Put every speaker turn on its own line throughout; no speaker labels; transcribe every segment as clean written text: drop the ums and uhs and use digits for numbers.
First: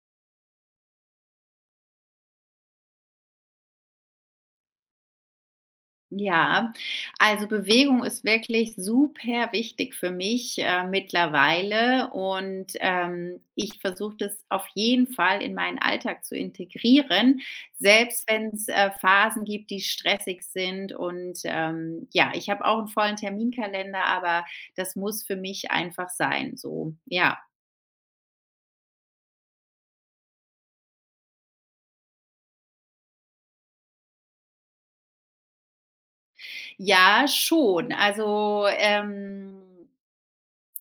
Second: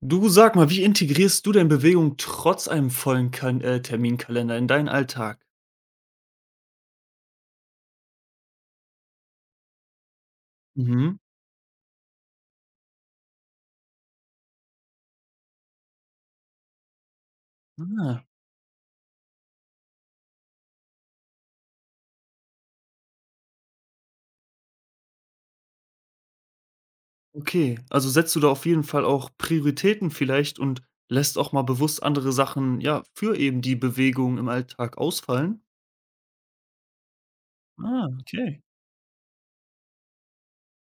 Du sag mal, wie integrierst du denn Bewegung trotz einem vollen kan Terminkalender in deinen Alltag?
Ja, also Bewegung ist wirklich super wichtig für mich,
Mhm.
mittlerweile und, ich versuche das auf jeden Fall in meinen Alltag zu integrieren,
Ah,
selbst wenn's, Phasen gibt, die stressig sind und, ja, ich habe auch einen vollen Terminkalender, aber das muss für mich einfach sein so, ja.
okay. Also setzt du da auf jeden Fall auch Prioritäten vielleicht und lässt auch mal bewusst andere Sachen, ja, für eben die Bewegung im Alltag ausfallen?
Ja, schon.
Ah, okay.
Also,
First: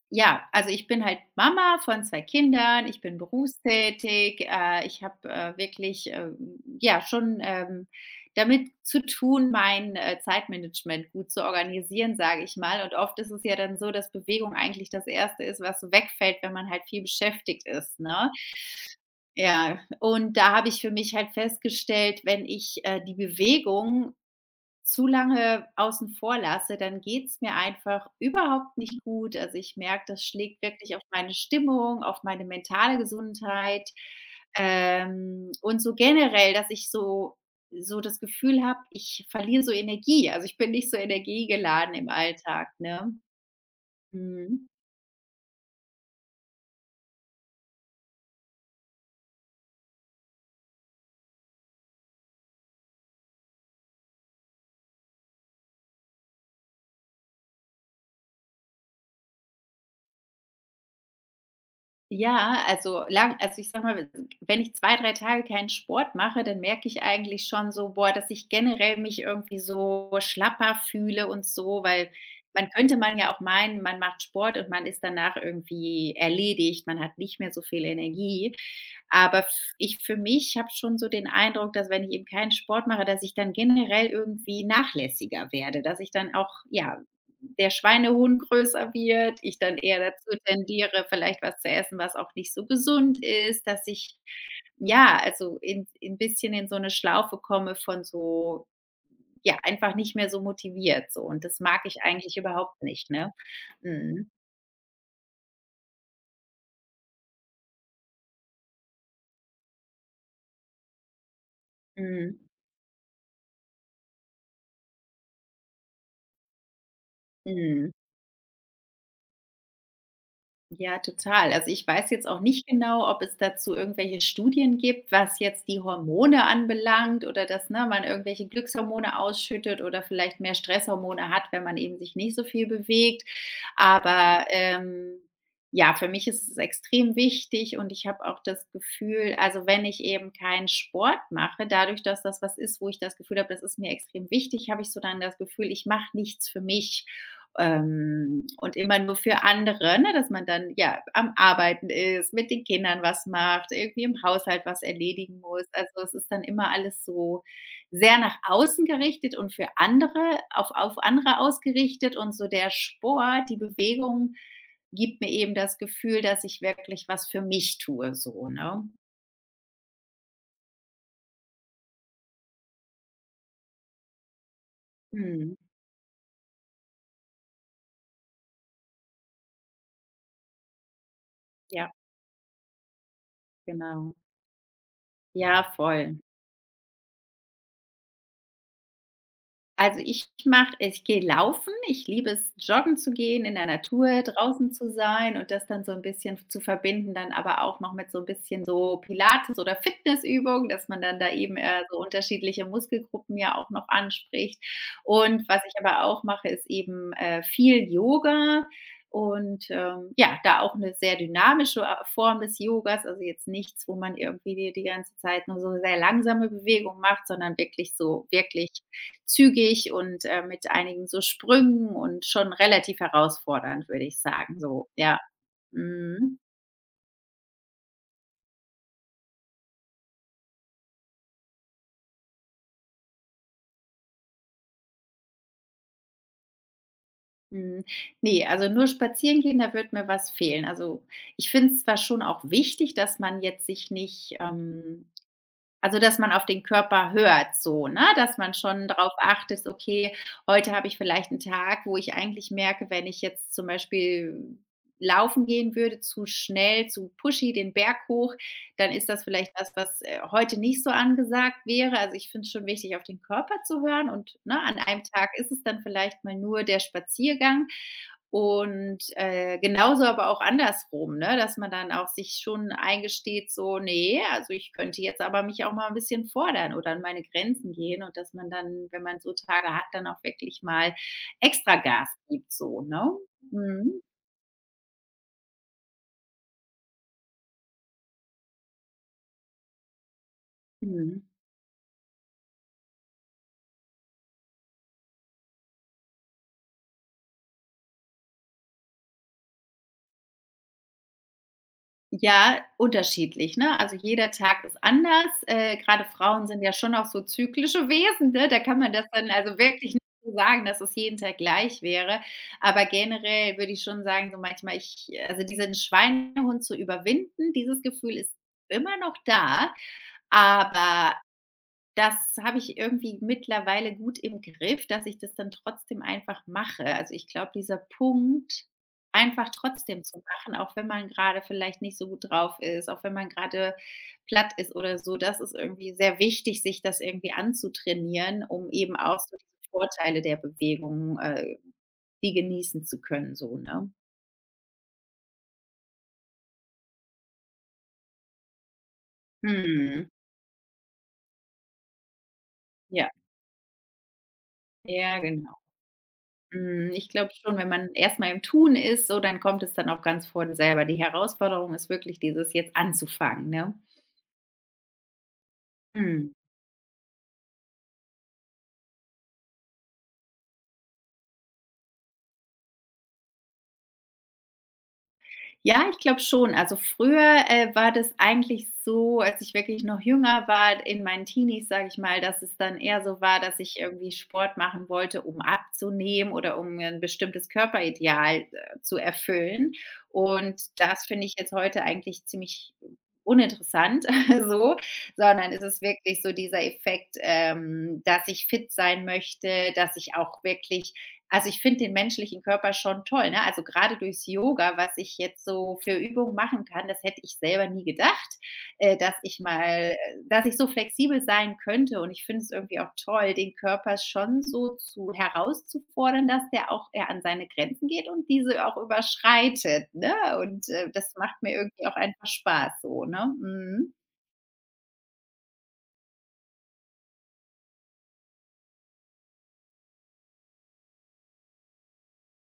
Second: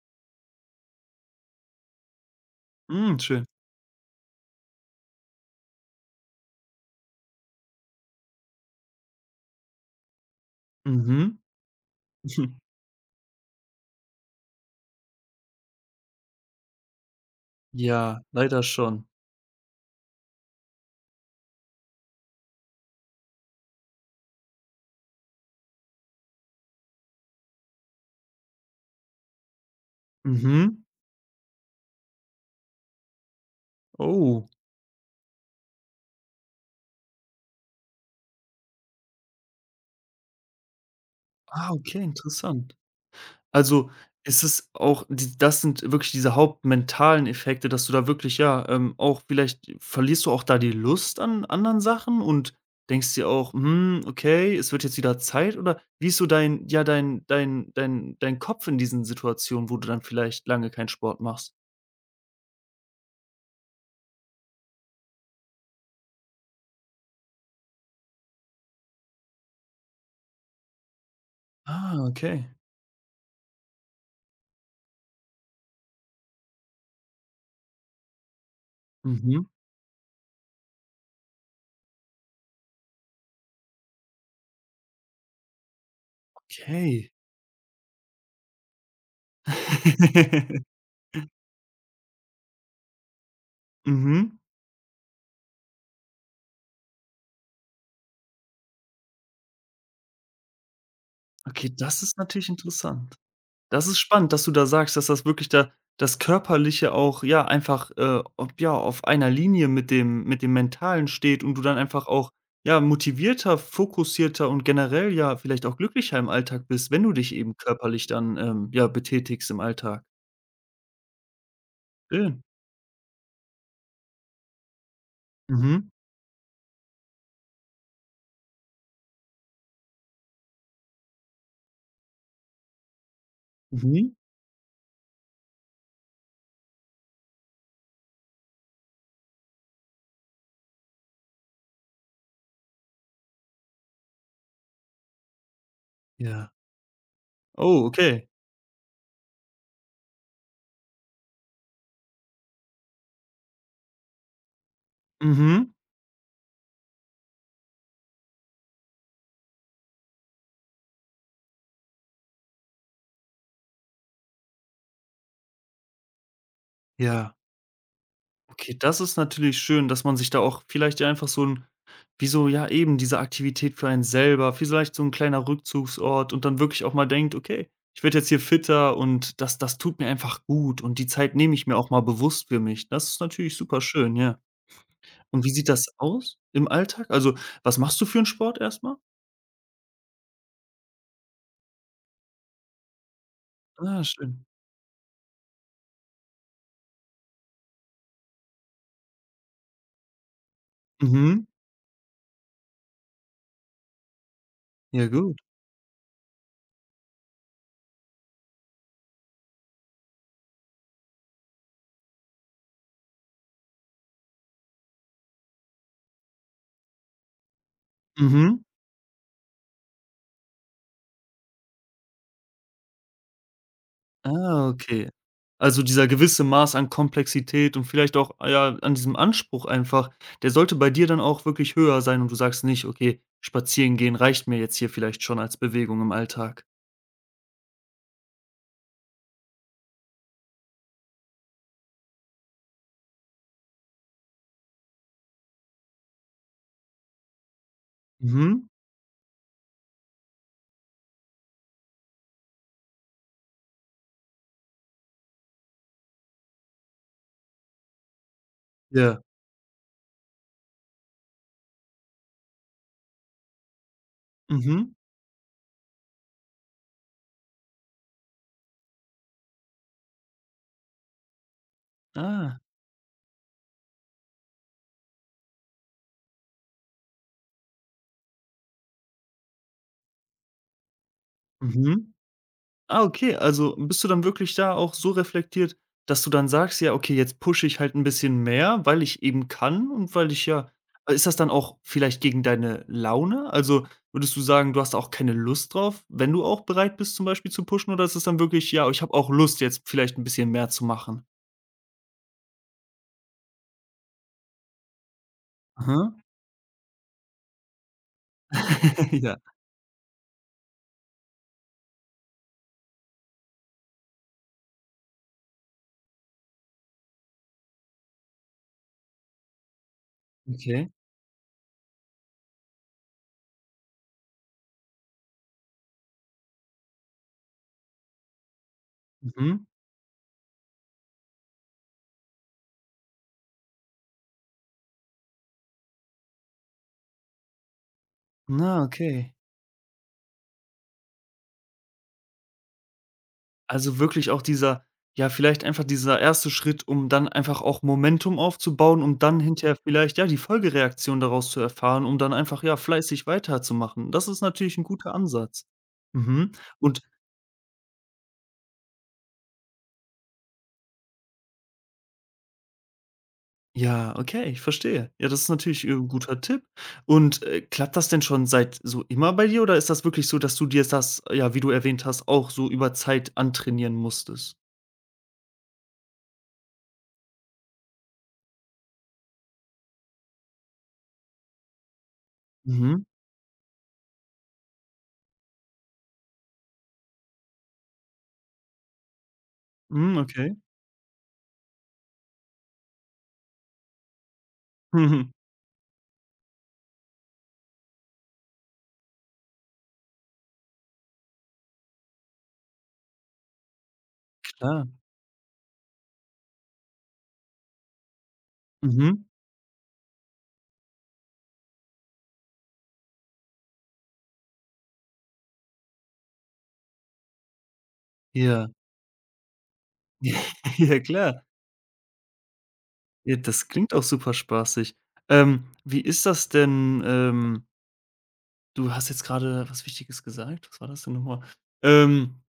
ja, also ich bin halt Mama von 2 Kindern, ich bin
Mhm, schön.
berufstätig, ich habe, wirklich, ja, schon, damit zu tun, mein, Zeitmanagement gut
Mhm.
zu organisieren, sage ich mal. Und oft ist es ja dann so, dass Bewegung eigentlich das Erste ist, was so wegfällt, wenn man halt viel beschäftigt ist,
Ja,
ne?
leider schon.
Ja, und da habe ich für mich halt festgestellt, wenn ich, die Bewegung zu lange außen vor lasse, dann geht's mir einfach überhaupt nicht gut. Also, ich merke, das schlägt
Mhm.
wirklich auf meine Stimmung, auf meine mentale Gesundheit,
Oh.
und so generell, dass ich so das Gefühl habe, ich verliere so Energie. Also, ich bin nicht so
Ah,
energiegeladen
okay,
im Alltag,
interessant.
ne?
Also, ist
Mhm.
es auch die das sind wirklich diese hauptmentalen Effekte, dass du da wirklich, ja, auch vielleicht verlierst du auch da die Lust an anderen Sachen und denkst dir auch: „Hm, okay, es wird jetzt wieder Zeit“, oder wie ist so dein ja, dein Kopf in diesen Situationen, wo du dann vielleicht lange keinen Sport machst?
Ja, also lang also ich sage mal, wenn ich 2 3 Tage keinen Sport mache, dann merke ich eigentlich schon so, boah, dass ich generell mich irgendwie so schlapper fühle und so,
Ah,
weil
okay.
man könnte man ja auch meinen, man macht Sport und man ist danach irgendwie erledigt, man hat nicht mehr so viel Energie. Aber
Mhm,
f ich für mich habe schon so den Eindruck, dass wenn ich eben keinen Sport mache, dass ich dann generell irgendwie nachlässiger werde, dass ich dann auch, ja,
okay.
der Schweinehund größer wird, ich dann eher dazu tendiere, vielleicht was zu essen, was auch nicht so gesund ist, dass ich
Mhm.
ja, also in 'n bisschen in so eine Schlaufe komme von so ja, einfach nicht mehr so motiviert so und das
Okay,
mag
das
ich
ist
eigentlich
natürlich
überhaupt nicht,
interessant.
ne?
Das ist
Mhm.
spannend, dass du da sagst, dass das wirklich da das Körperliche auch, ja, einfach, auf einer Linie mit dem Mentalen steht und du dann einfach auch,
Mhm.
ja, motivierter, fokussierter und generell ja vielleicht auch glücklicher im Alltag bist, wenn du dich eben
Mhm.
körperlich dann, ja, betätigst im Alltag.
Ja, total. Also, ich weiß jetzt auch
Schön.
nicht genau, ob es dazu irgendwelche Studien gibt, was jetzt die
Mhm.
Hormone anbelangt oder dass, ne, man irgendwelche Glückshormone ausschüttet oder vielleicht mehr Stresshormone hat, wenn man eben sich nicht so viel bewegt.
Mhm.
Aber, ja, für mich ist es extrem wichtig und ich habe auch das Gefühl also, wenn ich eben keinen Sport mache, dadurch, dass das was ist, wo ich das Gefühl habe, das ist mir extrem wichtig, habe ich so dann das Gefühl, ich mache nichts
Ja.
für mich.
Oh, okay.
Und immer nur für andere, ne, dass man dann, ja, am Arbeiten ist, mit den Kindern was macht, irgendwie im Haushalt was erledigen muss.
Mhm.
Also, es ist dann immer alles so sehr nach außen gerichtet und für andere auf andere ausgerichtet und so der Sport, die Bewegung gibt mir eben das Gefühl, dass ich wirklich was
Ja.
für mich tue so,
Okay,
ne?
das ist natürlich schön, dass man sich da auch vielleicht ja einfach so ein, wie so ja eben diese Aktivität für einen selber, vielleicht so ein kleiner
Mhm.
Rückzugsort und dann wirklich auch mal denkt: „Okay, ich werde jetzt hier fitter und das tut mir einfach gut und die Zeit nehme ich mir auch
Ja,
mal bewusst für mich.“ Das ist natürlich super schön,
genau.
ja. Und wie
Ja,
sieht das
voll.
aus im Alltag? Also, was machst du für einen Sport erstmal?
Also, ich gehe laufen. Ich liebe es, joggen zu gehen, in der
Ah,
Natur
schön.
draußen zu sein und das dann so ein bisschen zu verbinden, dann aber auch noch mit so ein bisschen so Pilates oder Fitnessübungen, dass man dann da
Mhm.
eben, so unterschiedliche Muskelgruppen ja auch noch anspricht.
Ja, gut.
Und was ich aber auch mache, ist eben, viel Yoga und, ja, da auch eine sehr dynamische, Form des Yogas, also jetzt nichts, wo man irgendwie die ganze Zeit nur so sehr langsame Bewegung macht, sondern wirklich so
Mhm.
wirklich zügig und, mit einigen so Sprüngen und schon relativ herausfordernd, würde ich sagen,
Ah,
so,
okay.
ja.
Also, dieser
Mhm.
gewisse Maß an Komplexität und vielleicht auch, ah ja, an diesem Anspruch einfach, der sollte bei dir dann auch wirklich höher sein und du sagst nicht: „Okay, spazieren gehen reicht mir jetzt hier vielleicht schon als Bewegung im Alltag.“
Mhm. Ne, also nur spazieren gehen, da wird mir was fehlen. Also, ich finde es zwar schon auch wichtig, dass man jetzt sich nicht, also, dass man auf den Körper hört so, ne, dass man
Mhm.
schon drauf achtet: „Okay, heute habe ich vielleicht einen Tag, wo ich eigentlich merke, wenn ich jetzt zum Beispiel laufen gehen würde, zu schnell, zu pushy den Berg hoch, dann ist
Ja.
das vielleicht was, was, heute nicht so angesagt wäre. Also, ich finde es schon wichtig, auf den Körper zu hören und, ne, an
Mhm.
einem Tag ist es dann vielleicht mal nur der Spaziergang und, genauso aber auch andersrum, ne, dass man dann auch sich
Ah.
schon eingesteht so: nee, also, ich könnte jetzt aber mich auch mal ein bisschen fordern oder an meine Grenzen gehen“ und dass man dann, wenn man so Tage hat, dann auch wirklich mal extra Gas
Mhm.
gibt so,
Ah,
ne?
okay, also
Mhm.
bist du dann wirklich da auch so reflektiert, dass du dann sagst: „Ja, okay, jetzt pushe ich halt ein bisschen mehr, weil ich eben kann und weil ich ja“
Mhm.
ist das dann auch vielleicht gegen deine Laune? Also, würdest du sagen, du hast auch keine Lust drauf, wenn du auch bereit bist, zum Beispiel zu pushen, oder ist es dann wirklich: „Ja, ich habe auch Lust, jetzt vielleicht ein bisschen mehr zu machen?“
Ja, unterschiedlich, ne? Also, jeder Tag ist anders. Grade
Aha.
Frauen sind ja schon auch so zyklische Wesen, ne? Da kann man das dann
Ja.
also wirklich nicht so sagen, dass es jeden Tag gleich wäre. Aber generell würde ich schon sagen, so manchmal ich also diesen Schweinehund zu überwinden, dieses Gefühl ist immer noch da,
Okay.
aber das habe ich irgendwie mittlerweile gut im Griff, dass ich das dann trotzdem einfach mache. Also, ich glaube, dieser Punkt, einfach
Mhm.
trotzdem zu machen, auch wenn man gerade vielleicht nicht so gut drauf ist, auch wenn man gerade platt ist oder so, das ist irgendwie sehr wichtig, sich das irgendwie anzutrainieren, um
Na,
eben auch
okay.
so die Vorteile der Bewegung, die genießen zu können so, ne?
Also wirklich auch dieser ja, vielleicht einfach dieser erste Schritt, um dann einfach auch Momentum aufzubauen, um dann hinterher
Mhm.
vielleicht, ja, die Folgereaktion daraus zu erfahren, um dann einfach, ja,
Ja.
fleißig weiterzumachen. Das ist natürlich ein guter
Ja, genau.
Ansatz. Mhm.
Hm,
Und
ich glaube schon, wenn man erst mal im Tun ist, so, dann kommt es dann auch ganz von selber. Die Herausforderung ist wirklich dieses jetzt anzufangen, ne?
ja, okay, ich verstehe. Ja, das ist natürlich, 'n
Mhm.
guter Tipp. Und, klappt das denn schon seit so immer bei dir oder ist das wirklich so, dass du dir das, ja, wie du erwähnt hast, auch so über Zeit antrainieren musstest?
Ja, ich glaube schon. Also früher, war das eigentlich so, als ich wirklich noch jünger war, in meinen Teenies, sage ich mal, dass es dann
Mhm.
eher so war, dass ich irgendwie Sport machen wollte, um abzunehmen oder um ein bestimmtes Körperideal, zu erfüllen.
Hm, okay.
Und das finde ich jetzt heute eigentlich ziemlich uninteressant so, sondern es ist wirklich so dieser Effekt, dass ich fit sein möchte, dass ich auch wirklich also, ich finde den menschlichen Körper schon toll, ne? Also, gerade durchs Yoga,
Klar.
was ich jetzt so für Übungen machen kann, das hätte ich selber nie gedacht, äh, dass
Mhm.
ich mal äh, dass ich so flexibel sein könnte. Und ich finde es irgendwie auch toll, den Körper schon so zu herauszufordern, dass der auch er an seine Grenzen geht und diese
Ja.
auch überschreitet, ne? Und,
Ja,
das
klar.
macht mir irgendwie auch einfach Spaß so, ne?
Ja, das klingt
Mhm.
auch super spaßig. Wie ist das denn? Du hast jetzt gerade was Wichtiges gesagt. Was war das denn nochmal? Ähm,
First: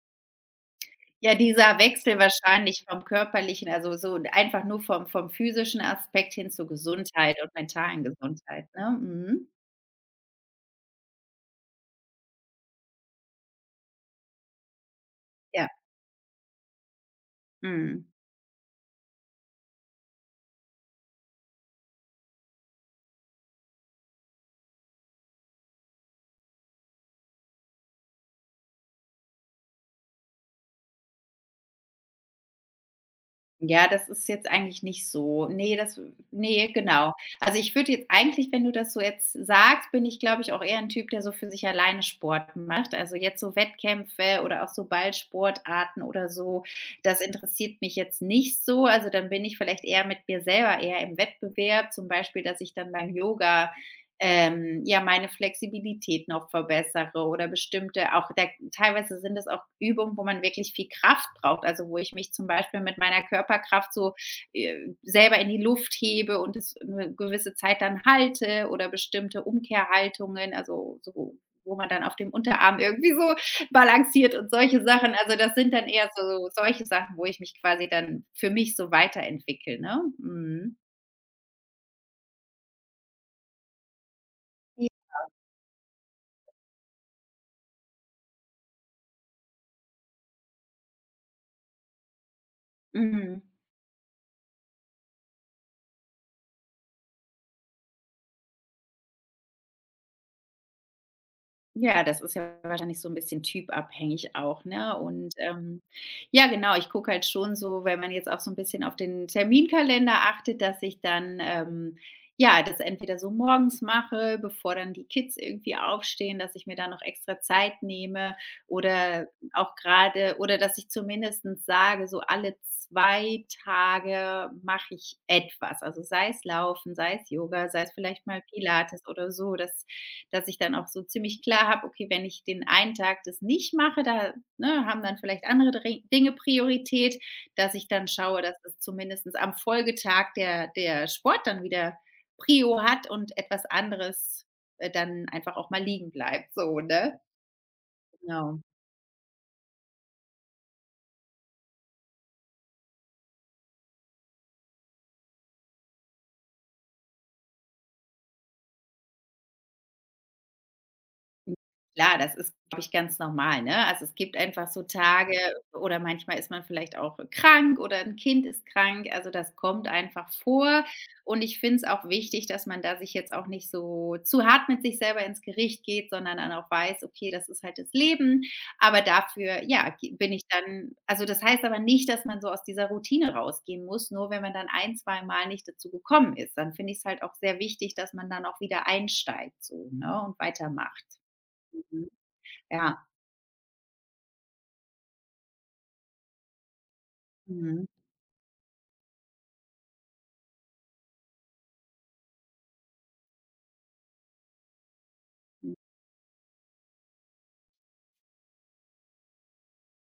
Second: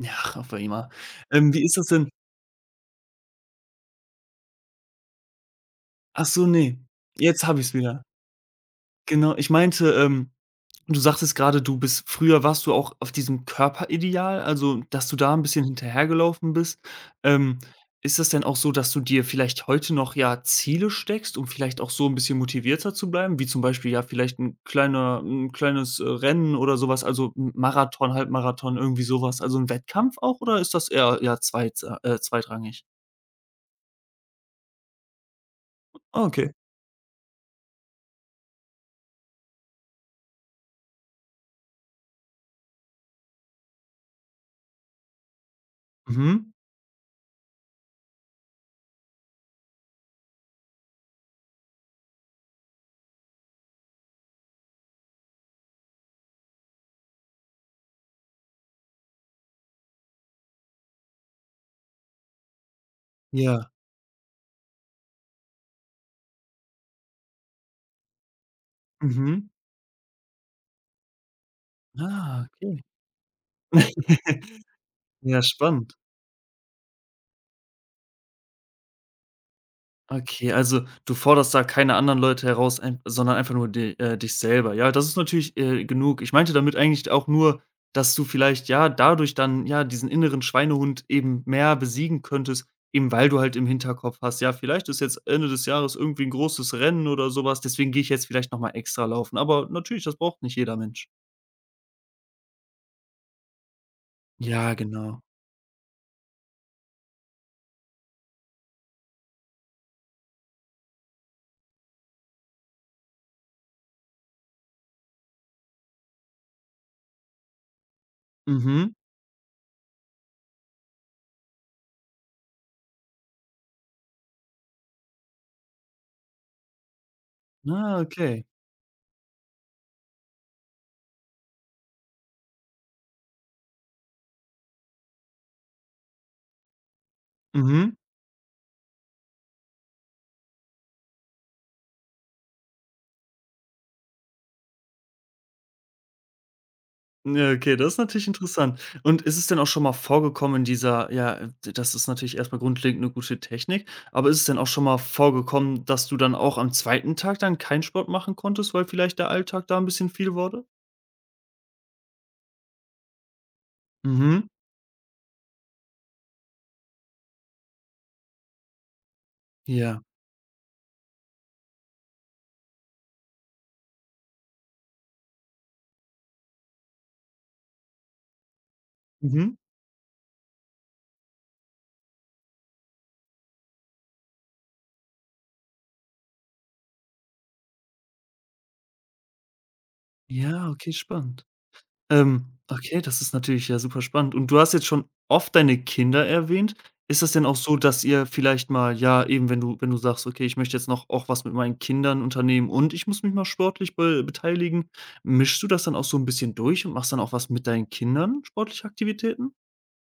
ja, auf einmal.
Ja,
Wie ist
dieser
das denn?
Wechsel wahrscheinlich vom Körperlichen, also so einfach nur vom physischen
Ach
Aspekt
so,
hin zur
nee.
Gesundheit
Jetzt
und
habe ich's wieder.
mentalen Gesundheit, ne?
Genau,
Mhm.
ich meinte, du sagtest gerade, du bist früher warst du auch auf diesem Körperideal, also, dass du da 'n bisschen
Ja,
hinterhergelaufen bist. Ähm,
mhm.
ist das denn auch so, dass du dir vielleicht heute noch, ja, Ziele steckst, um vielleicht auch so 'n bisschen motivierter zu bleiben, wie zum Beispiel, ja, vielleicht 'n kleines, Rennen oder so was, also, M Marathon, Halbmarathon, irgendwie so was, also, 'n Wettkampf auch oder ist das eher, ja, zweitsa zweitrangig?
Ja, das ist jetzt eigentlich nicht so. Ne, das
Ah, okay.
nee, genau. Also, ich würde jetzt eigentlich, wenn du das so jetzt sagst, bin ich, glaube ich, auch eher ein Typ, der so für sich alleine Sport macht. Also, jetzt so Wettkämpfe oder auch so Ballsportarten oder
Mhm.
so, das interessiert mich jetzt nicht so. Also, dann bin ich vielleicht eher mit mir selber eher im Wettbewerb, zum Beispiel, dass ich dann beim Yoga ja, meine Flexibilität noch verbessere oder bestimmte auch da teilweise sind es auch Übungen, wo man wirklich viel Kraft braucht, also wo ich mich zum Beispiel mit meiner
Ja.
Körperkraft so, äh, selber in die Luft hebe und es 'ne gewisse Zeit dann halte oder bestimmte
Mhm.
Umkehrhaltungen, also so wo man dann auf dem
Ah,
Unterarm
okay.
irgendwie so balanciert und solche Sachen. Also,
Ja,
das sind dann
spannend.
eher so solche Sachen, wo ich mich quasi dann für mich so weiterentwickle, ne?
Okay,
Mhm.
also du forderst da keine anderen Leute heraus, ein sondern einfach nur di dich selber. Ja, das ist natürlich, genug. Ich meinte damit eigentlich auch nur, dass du vielleicht, ja, dadurch dann, ja, diesen inneren Schweinehund eben mehr besiegen könntest, eben weil du
Mhm.
halt im Hinterkopf hast: „Ja, vielleicht ist jetzt Ende des Jahres irgendwie ein großes Rennen oder sowas. Deswegen gehe ich jetzt vielleicht noch mal extra laufen.“ Aber natürlich, das braucht nicht jeder Mensch.
Ja, das ist ja wahrscheinlich so ein bisschen typabhängig auch,
Ja,
ne?
genau.
Und, ja genau, ich gucke halt schon so, wenn man jetzt auch so ein bisschen auf den Terminkalender achtet, dass ich dann, ja, das entweder so morgens mache, bevor dann die Kids irgendwie aufstehen, dass ich mir da noch extra Zeit nehme
Mhm.
oder auch gerade oder dass ich zumindestens sage, so alle 2 Tage mache ich etwas. Also, sei es Laufen, sei es Yoga, sei es
Ah,
vielleicht mal
okay.
Pilates oder so, dass ich dann auch so ziemlich klar habe, okay, wenn ich den einen Tag das nicht mache, da ne, haben dann vielleicht andere Dinge Priorität, dass ich
Mhm.
dann schaue, dass es zumindest am Folgetag der Sport dann wieder Prio hat und etwas anderes dann einfach auch mal liegen bleibt. So, ne?
Ja, okay, das ist natürlich
Genau.
interessant. Und ist es denn auch schon mal vorgekommen in dieser ja, d das ist natürlich erstmal grundlegend eine gute Technik, aber ist es denn auch schon mal vorgekommen, dass du dann auch am zweiten Tag dann keinen Sport machen konntest, weil vielleicht der Alltag da ein bisschen viel wurde?
Hm, klar, das ist, glaube ich, ganz normal, ne? Also, es gibt
Mhm.
einfach so Tage oder manchmal ist man vielleicht auch krank oder ein Kind ist krank. Also, das kommt
Ja.
einfach vor und ich finde es auch wichtig, dass man da sich jetzt auch nicht so zu hart mit sich selber ins Gericht geht, sondern dann auch weiß: „Okay, das ist halt das Leben.“ Aber
Mhm.
dafür, ja, ge bin ich dann also, das heißt aber nicht, dass man so aus dieser Routine rausgehen muss, nur wenn man dann ein zwei Mal nicht dazu gekommen ist. Dann finde ich es halt auch sehr wichtig, dass man dann auch wieder einsteigt so, ne, und
Ja, okay,
weitermacht.
spannend.
Mhm. Ja.
Okay, das ist natürlich ja super spannend. Und du hast jetzt schon oft deine Kinder erwähnt. Ist das denn auch so,
Mhm.
dass ihr vielleicht mal, ja, eben wenn du sagst: „Okay, ich möchte jetzt noch auch was mit meinen Kindern unternehmen und ich muss mich mal sportlich be beteiligen“, mischst du das dann auch so ein bisschen durch und machst dann auch was mit deinen Kindern, sportliche Aktivitäten?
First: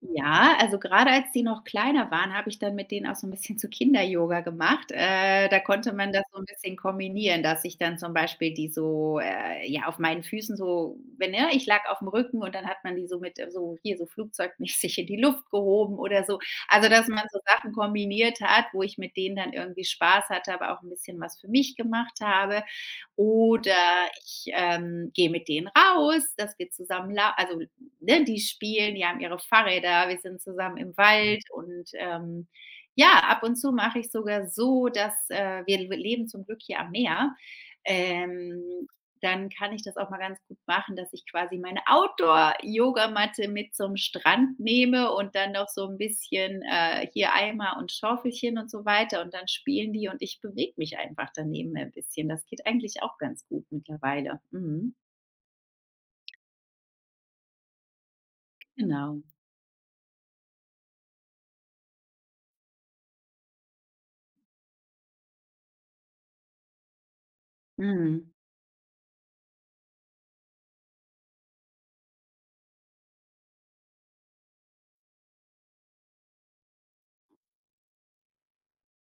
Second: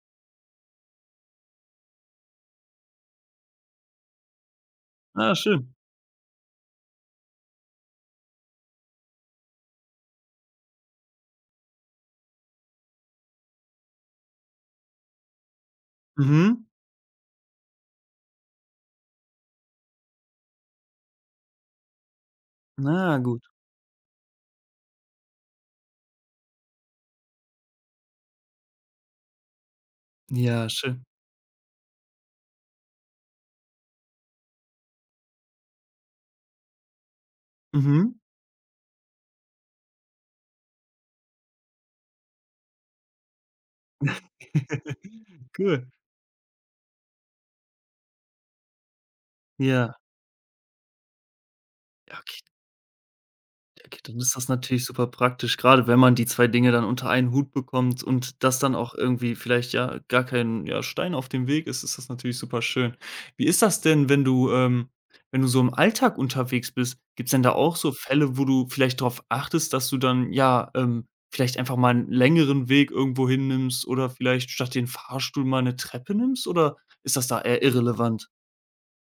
Ja, also gerade als die noch kleiner waren, habe ich dann mit denen auch so ein bisschen zu Kinder-Yoga gemacht.
Ah,
Da
schön.
konnte man das so ein bisschen kombinieren, dass ich dann zum Beispiel die so, ja, auf meinen Füßen so wenn ja, ich lag auf dem Rücken und dann hat man die so mit, so hier so flugzeugmäßig in die Luft gehoben oder so.
Mhm.
Also, dass man so Sachen kombiniert hat, wo ich mit denen dann irgendwie Spaß hatte, aber auch ein bisschen was für mich gemacht habe.
Na gut.
Oder ich, gehe mit denen raus, dass wir zusammen lau also ne, die spielen, die haben ihre Fahrräder, wir sind
Ja,
zusammen im
schön.
Wald und, ja, ab und zu mache ich sogar so, dass, wir le leben zum Glück hier am Meer,
Mhm.
ähm, dann kann ich das auch mal ganz gut machen, dass ich quasi meine Outdoor-Yogamatte mit zum Strand nehme und dann noch
Cool.
so ein bisschen, hier Eimer und Schaufelchen und so weiter und dann spielen
Ja.
die und ich bewege mich einfach daneben ein
Ja,
bisschen.
okay.
Das geht eigentlich auch ganz gut
Okay, dann ist
mittlerweile.
das natürlich
Mhm,
super praktisch, gerade wenn man die 2 Dinge dann unter einen Hut bekommt und das dann auch
genau.
irgendwie vielleicht, ja, gar kein, ja, Stein auf dem Weg ist, ist das natürlich super schön. Wie ist das denn, wenn du wenn du so im Alltag unterwegs bist, gibt es denn da auch so
Mhm.
Fälle, wo du vielleicht darauf achtest, dass du dann, ja, vielleicht einfach mal einen längeren Weg irgendwo hin nimmst oder vielleicht statt den Fahrstuhl mal eine Treppe nimmst oder ist das da eher irrelevant?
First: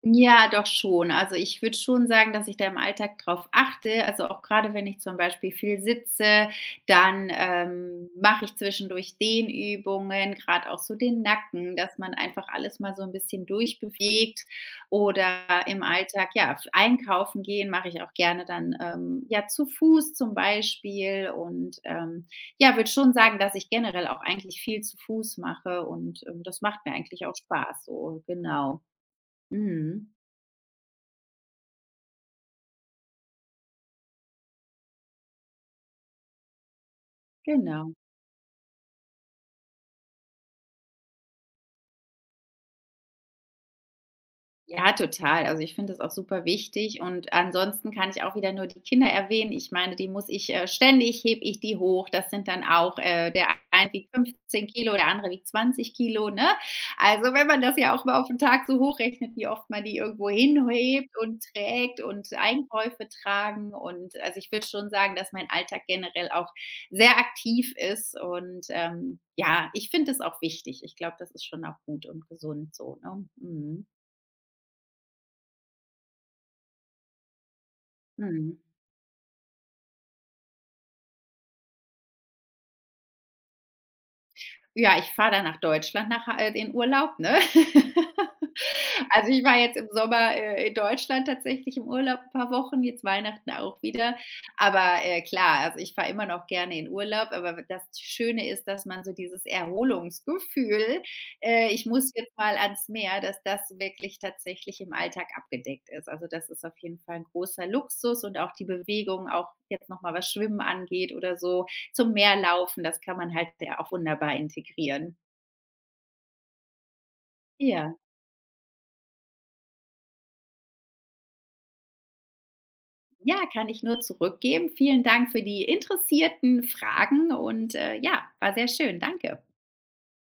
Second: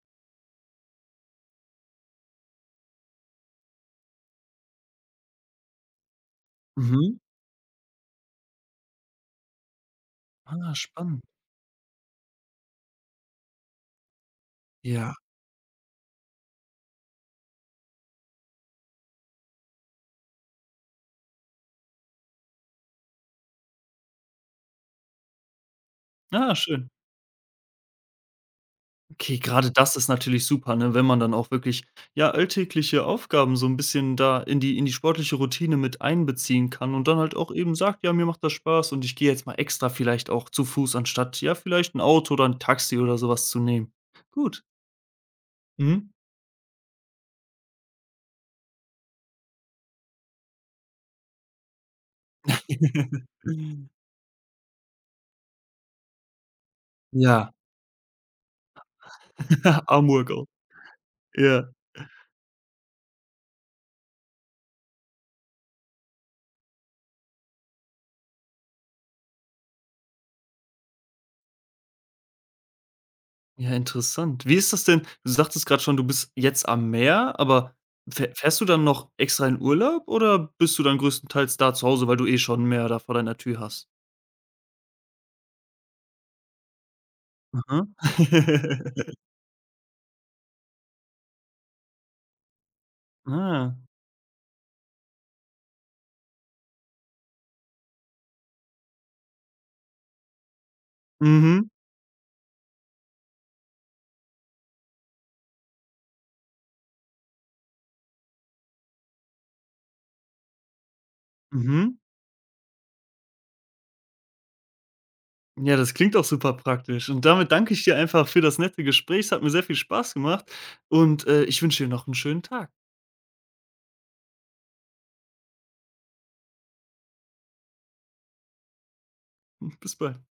Ja, doch schon. Also, ich würde schon sagen, dass ich da im Alltag drauf achte. Also, auch gerade wenn ich zum Beispiel viel sitze,
Mhm.
dann, mache ich zwischendurch Dehnübungen, gerade
Ah,
auch so
spannend.
den Nacken, dass man einfach alles mal so ein bisschen durchbewegt
Ja.
oder im Alltag, ja, f einkaufen gehen mache ich auch gerne dann, ja, zu Fuß zum Beispiel und, ja, würde schon sagen, dass ich generell auch eigentlich viel zu Fuß mache und,
Ah,
das macht
schön.
mir eigentlich auch Spaß so, genau.
Okay, gerade das ist
Mhm.
natürlich super, ne, wenn man dann auch wirklich, ja, alltägliche Aufgaben so ein bisschen da in die sportliche Routine mit einbeziehen kann und dann halt auch eben
Genau.
sagt: „Ja, mir macht das Spaß und ich gehe jetzt mal extra vielleicht auch zu Fuß, anstatt, ja, vielleicht ein Auto oder ein Taxi oder sowas zu nehmen.“ Gut.
Ja, total. Also, ich finde das
Mhm.
auch super wichtig und ansonsten kann ich auch wieder nur die Kinder erwähnen. Ich meine, die muss ich, ständig hebe ich die hoch. Das sind dann auch, der eine wiegt 15 Kilo, der andere wiegt 20 Kilo, ne? Also, wenn
Ja.
man das ja auch mal auf den Tag so hochrechnet, wie oft man die
Arm
irgendwo
Workout.
hinhebt und
Ja.
trägt und Einkäufe tragen und also, ich würde schon sagen, dass mein Alltag generell auch sehr aktiv ist und, ja, ich finde es auch wichtig. Ich glaube, das ist schon auch gut und gesund so, ne?
Ja,
Mhm.
interessant. Wie ist das denn? Du sagtest gerade schon, du bist jetzt am Meer, aber
Mhm.
fährst du dann noch extra in Urlaub oder bist du dann größtenteils da zu Hause, weil du eh schon 'n Meer da vor deiner Tür hast?
Ja, ich fahre dann nach Deutschland nach ha in Urlaub, ne?
Mhm.
Also, ich war jetzt im Sommer, in Deutschland tatsächlich im Urlaub ein paar Wochen, jetzt Weihnachten
Ah.
auch wieder. Aber, klar, also, ich fahre immer noch gerne in Urlaub, aber das Schöne ist, dass man so dieses Erholungsgefühl,
Mhm,
ich muss jetzt mal ans Meer, dass das wirklich tatsächlich im Alltag abgedeckt ist. Also, das ist auf jeden Fall ein großer Luxus und auch die Bewegung, auch jetzt noch mal was Schwimmen angeht oder so,
mhm.
zum Meer laufen, das kann man halt ja auch wunderbar integrieren.
Ja, das klingt auch super praktisch. Und damit danke ich dir
Ja,
einfach für das nette Gespräch. Es hat mir sehr viel Spaß gemacht und, ich wünsche dir noch einen schönen Tag.
ja, kann ich nur zurückgeben. Vielen Dank für die interessierten Fragen und, ja, war sehr schön. Danke.
Bis bald.